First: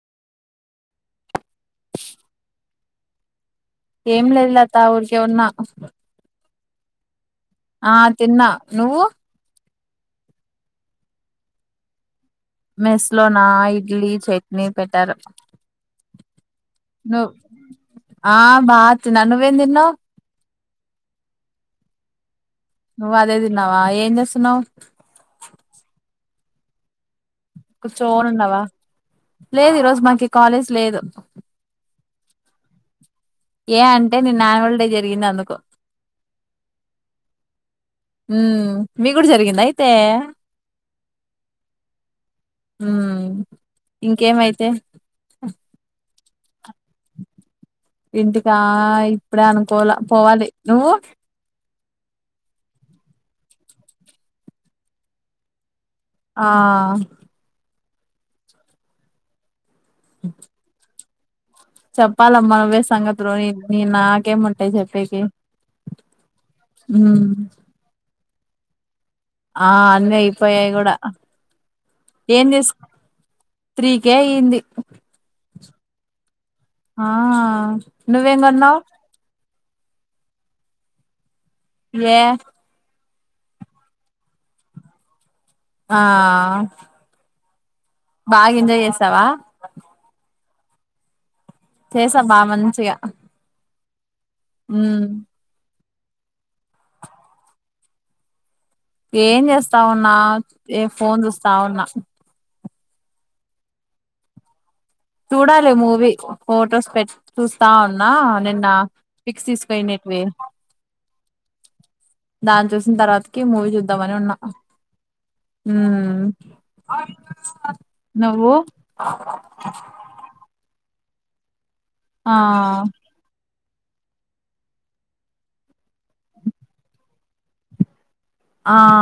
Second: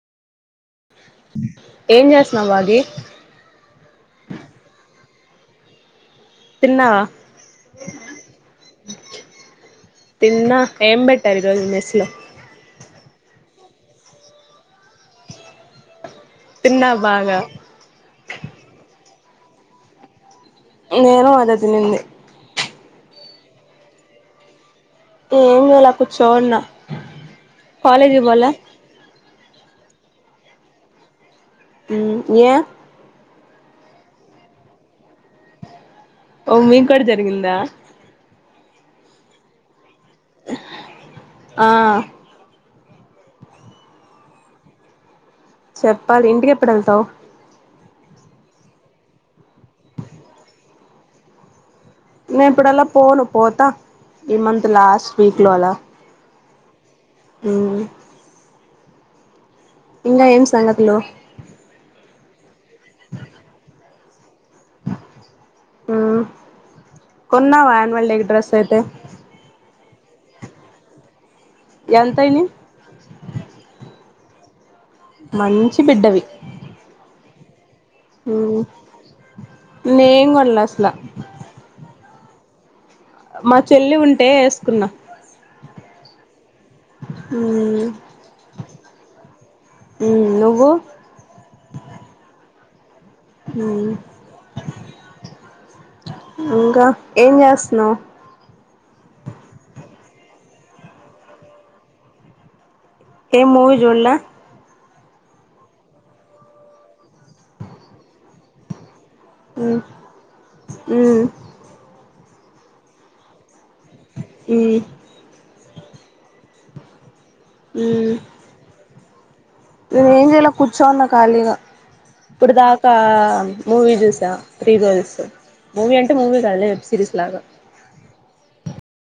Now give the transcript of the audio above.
ఏం చేస్తున్నవ్ బాగీ ఏం లేదు లత ఎవర్మా తిన్నావా ఆ తిన్నా నువ్వు తిన్నా. ఏం బెట్టారు ఈరోజు మెస్లో మెస్లోనా ఇడ్లీ, చట్నీ పెట్టారు. తిన్నా నువ్ బాగా ఆ బా తిన్న నువ్వేం తిన్నవ్ నేను అదే తినింది. నువ్వు అదే తిన్నవా ఏం చేస్తున్నవ్ ఏమిలె ఇలా కూర్చోనున్నా కూచోన్ ఉన్నవా లేదు ఈరోజు మాకి కాలేజ్ లేదు మ్ ఏ ఏ అంటే నీ ఆన్యువల్ డే జరిగింది అందుకు ఓ మిక్కూడా జరిగిందా హ్మ్ మీక్ కూడా జరిగిందా అయితే ఆ ఉ ఇంకేమైతే చెప్పాలి ఇంటికి ఎప్పుడు వెళ్తావు ఇంటికా ఇప్పుడే అనుకోల పోవాలి నువ్వు నేను ఇప్పుడలా పోను పోతా ఈ మంత్ లాస్ట్ వీక్ లో అలా ఆ ఆ ఇంకా ఏం సంగతులు చెప్పాలమ్మా నువ్వే సంగతులు నేను నా కేం ఉమ్ కొన్నావా అన్యూవల్డే కి డ్రెస్ [unintelligible] ఆ అన్నీ అయిపోయాయి కూడా ఎంతయినయి ఏం చేసు త్రీ కే అయ్యింది మంచి బిడ్డవి ఆ నువ్వెంకొన్నావ్ నేనేం కొన్లే అసలా ఏ మా చెల్లివి ఉంటే వేసుకున్నా ఆ అ బాగా ఎంజాయ్ చేసావా వో చేసా బా మంచిగా ఉమ్ హ ఇంకా ఏం చేస్తున్నావ్ ఏం చేస్తావున్నా ఏ ఫోన్ చూస్తా ఉన్నా ఏ మూవీ చూడలా చూడాలి మూవీ ఫొటోస్ పెట్ చూస్తా ఉన్నా నిన్న మ్మ్ [unintelligible] మ్మ్ దాని చూసిన తర్వాతకి మూవీ చూద ద్దామని ఉన్నా మ్మ్ ఆమ్ నువ్వు అ నేనేం చేయలే కూర్చోన్నా కాలిగా ఆ ఇప్పుడు దాకా మూవీ చూసా త్రీ రోల్స్ మూవీ అంటే మూవీ కాదులే వెబ్ సిరీస్ లాగా ఆ